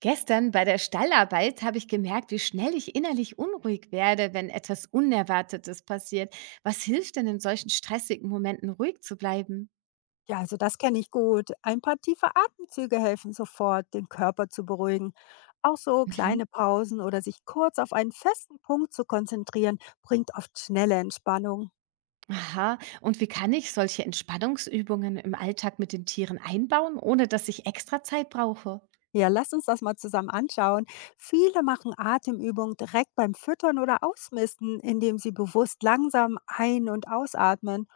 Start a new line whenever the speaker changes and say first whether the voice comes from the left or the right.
right: Gestern bei der Stallarbeit habe ich gemerkt, wie schnell ich innerlich unruhig werde, wenn etwas Unerwartetes passiert. Was hilft denn in solchen stressigen Momenten ruhig zu bleiben?
left: Ja, also das kenne ich gut. Ein paar tiefe Atemzüge helfen sofort, den Körper zu beruhigen. Auch so
right: Mhm.
left: kleine Pausen oder sich kurz auf einen festen Punkt zu konzentrieren, bringt oft schnelle Entspannung.
right: Aha, und wie kann ich solche Entspannungsübungen im Alltag mit den Tieren einbauen, ohne dass ich extra Zeit brauche?
left: Ja, lass uns das mal zusammen anschauen. Viele machen Atemübungen direkt beim Füttern oder Ausmisten, indem sie bewusst langsam ein- und ausatmen.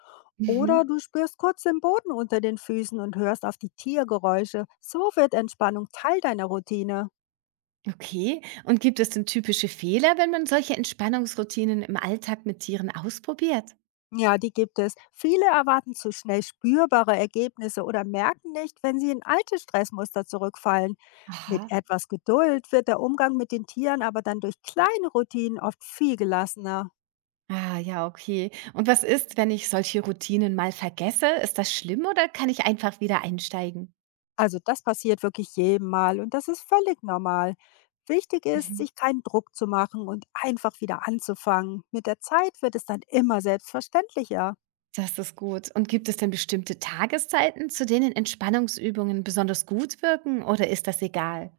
left: Oder
right: Mhm.
left: du spürst kurz den Boden unter den Füßen und hörst auf die Tiergeräusche. So wird Entspannung Teil deiner Routine.
right: Okay, und gibt es denn typische Fehler, wenn man solche Entspannungsroutinen im Alltag mit Tieren ausprobiert?
left: Ja, die gibt es. Viele erwarten zu schnell spürbare Ergebnisse oder merken nicht, wenn sie in alte Stressmuster zurückfallen. Mit
right: Aha.
left: etwas Geduld wird der Umgang mit den Tieren aber dann durch kleine Routinen oft viel gelassener.
right: Ah, ja, okay. Und was ist, wenn ich solche Routinen mal vergesse? Ist das schlimm oder kann ich einfach wieder einsteigen?
left: Also das passiert wirklich jedem Mal und das ist völlig normal. Wichtig ist,
right: Mhm.
left: sich keinen Druck zu machen und einfach wieder anzufangen. Mit der Zeit wird es dann immer selbstverständlicher.
right: Das ist gut. Und gibt es denn bestimmte Tageszeiten, zu denen Entspannungsübungen besonders gut wirken oder ist das egal?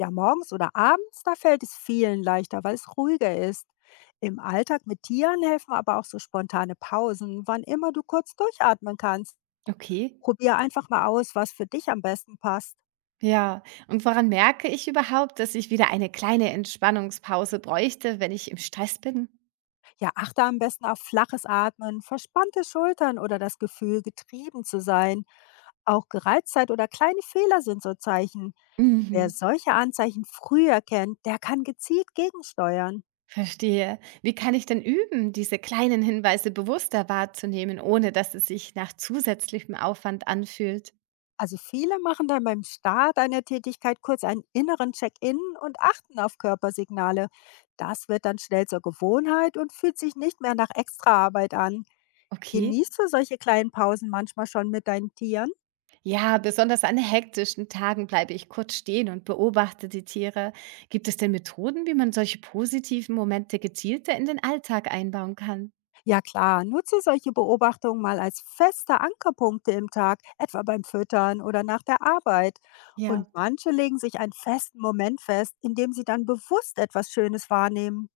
left: Ja, morgens oder abends, da fällt es vielen leichter, weil es ruhiger ist. Im Alltag mit Tieren helfen aber auch so spontane Pausen, wann immer du kurz durchatmen kannst.
right: Okay.
left: Probier einfach mal aus, was für dich am besten passt.
right: Ja, und woran merke ich überhaupt, dass ich wieder eine kleine Entspannungspause bräuchte, wenn ich im Stress bin?
left: Ja, achte am besten auf flaches Atmen, verspannte Schultern oder das Gefühl, getrieben zu sein. Auch Gereiztheit oder kleine Fehler sind so Zeichen. Wer
right: Mhm.
left: solche Anzeichen früh erkennt, der kann gezielt gegensteuern.
right: Verstehe. Wie kann ich denn üben, diese kleinen Hinweise bewusster wahrzunehmen, ohne dass es sich nach zusätzlichem Aufwand anfühlt?
left: Also viele machen dann beim Start einer Tätigkeit kurz einen inneren Check-in und achten auf Körpersignale. Das wird dann schnell zur Gewohnheit und fühlt sich nicht mehr nach Extraarbeit an.
right: Okay.
left: Genießt du solche kleinen Pausen manchmal schon mit deinen Tieren?
right: Ja, besonders an hektischen Tagen bleibe ich kurz stehen und beobachte die Tiere. Gibt es denn Methoden, wie man solche positiven Momente gezielter in den Alltag einbauen kann?
left: Ja klar, nutze solche Beobachtungen mal als feste Ankerpunkte im Tag, etwa beim Füttern oder nach der Arbeit.
right: Ja,
left: Und manche legen sich einen festen Moment fest, in dem sie dann bewusst etwas Schönes wahrnehmen.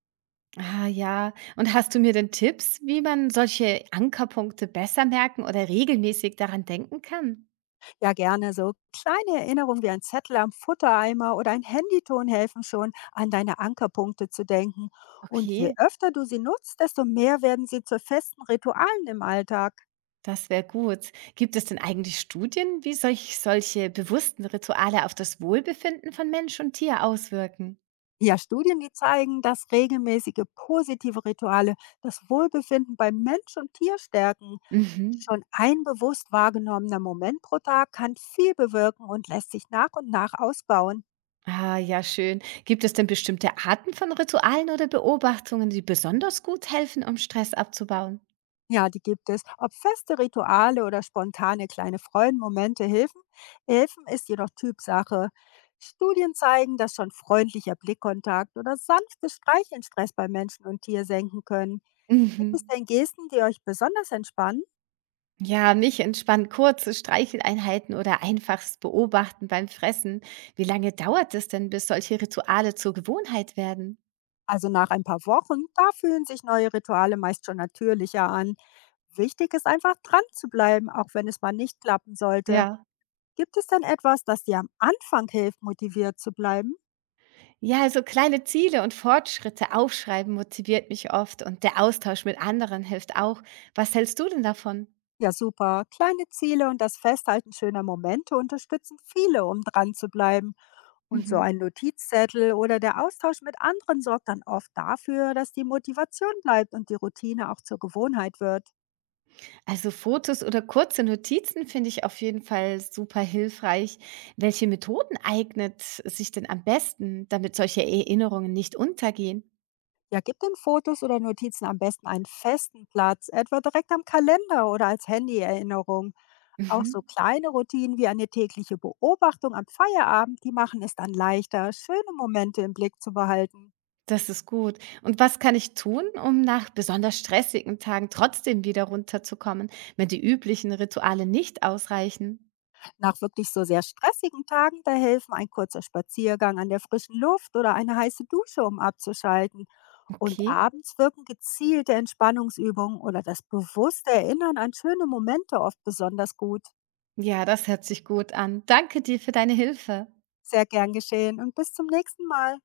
right: ah ja, und hast du mir denn Tipps, wie man solche Ankerpunkte besser merken oder regelmäßig daran denken kann?
left: Ja, gerne. So kleine Erinnerungen wie ein Zettel am Futtereimer oder ein Handyton helfen schon, an deine Ankerpunkte zu denken. Und je
right: Okay,
left: öfter du sie nutzt, desto mehr werden sie zu festen Ritualen im Alltag.
right: das wäre gut. Gibt es denn eigentlich Studien, wie solche bewussten Rituale auf das Wohlbefinden von Mensch und Tier auswirken?
left: Ja, Studien, die zeigen, dass regelmäßige positive Rituale das Wohlbefinden bei Mensch und Tier stärken.
right: Mhm.
left: Schon ein bewusst wahrgenommener Moment pro Tag kann viel bewirken und lässt sich nach und nach ausbauen.
right: Ah, ja, schön. Gibt es denn bestimmte Arten von Ritualen oder Beobachtungen, die besonders gut helfen, um Stress abzubauen?
left: Ja, die gibt es. Ob feste Rituale oder spontane kleine Freudenmomente helfen, ist jedoch Typsache. Studien zeigen, dass schon freundlicher Blickkontakt oder sanftes Streicheln Stress bei Menschen und Tier senken können. Gibt es
right: Mhm.
left: denn Gesten, die euch besonders entspannen?
right: Ja, mich entspannen kurze Streicheleinheiten oder einfaches Beobachten beim Fressen. Wie lange dauert es denn, bis solche Rituale zur Gewohnheit werden?
left: Also nach ein paar Wochen, da fühlen sich neue Rituale meist schon natürlicher an. Wichtig ist einfach dran zu bleiben, auch wenn es mal nicht klappen sollte.
right: Ja.
left: Gibt es denn etwas, das dir am Anfang hilft, motiviert zu bleiben?
right: Ja, also kleine Ziele und Fortschritte aufschreiben motiviert mich oft und der Austausch mit anderen hilft auch. Was hältst du denn davon?
left: Ja, super. Kleine Ziele und das Festhalten schöner Momente unterstützen viele, um dran zu bleiben. Und so
right: Mhm.
left: ein Notizzettel oder der Austausch mit anderen sorgt dann oft dafür, dass die Motivation bleibt und die Routine auch zur Gewohnheit wird.
right: Also Fotos oder kurze Notizen finde ich auf jeden Fall super hilfreich. Welche Methoden eignet sich denn am besten, damit solche Erinnerungen nicht untergehen?
left: Ja, gib den Fotos oder Notizen am besten einen festen Platz, etwa direkt am Kalender oder als Handy-Erinnerung. Auch
right: Mhm.
left: so kleine Routinen wie eine tägliche Beobachtung am Feierabend, die machen es dann leichter, schöne Momente im Blick zu behalten.
right: Das ist gut. Und was kann ich tun, um nach besonders stressigen Tagen trotzdem wieder runterzukommen, wenn die üblichen Rituale nicht ausreichen?
left: Nach wirklich so sehr stressigen Tagen, da helfen ein kurzer Spaziergang an der frischen Luft oder eine heiße Dusche, um abzuschalten. Und
right: Okay.
left: abends wirken gezielte Entspannungsübungen oder das bewusste Erinnern an schöne Momente oft besonders gut.
right: Ja, das hört sich gut an. Danke dir für deine Hilfe.
left: Sehr gern geschehen und bis zum nächsten Mal.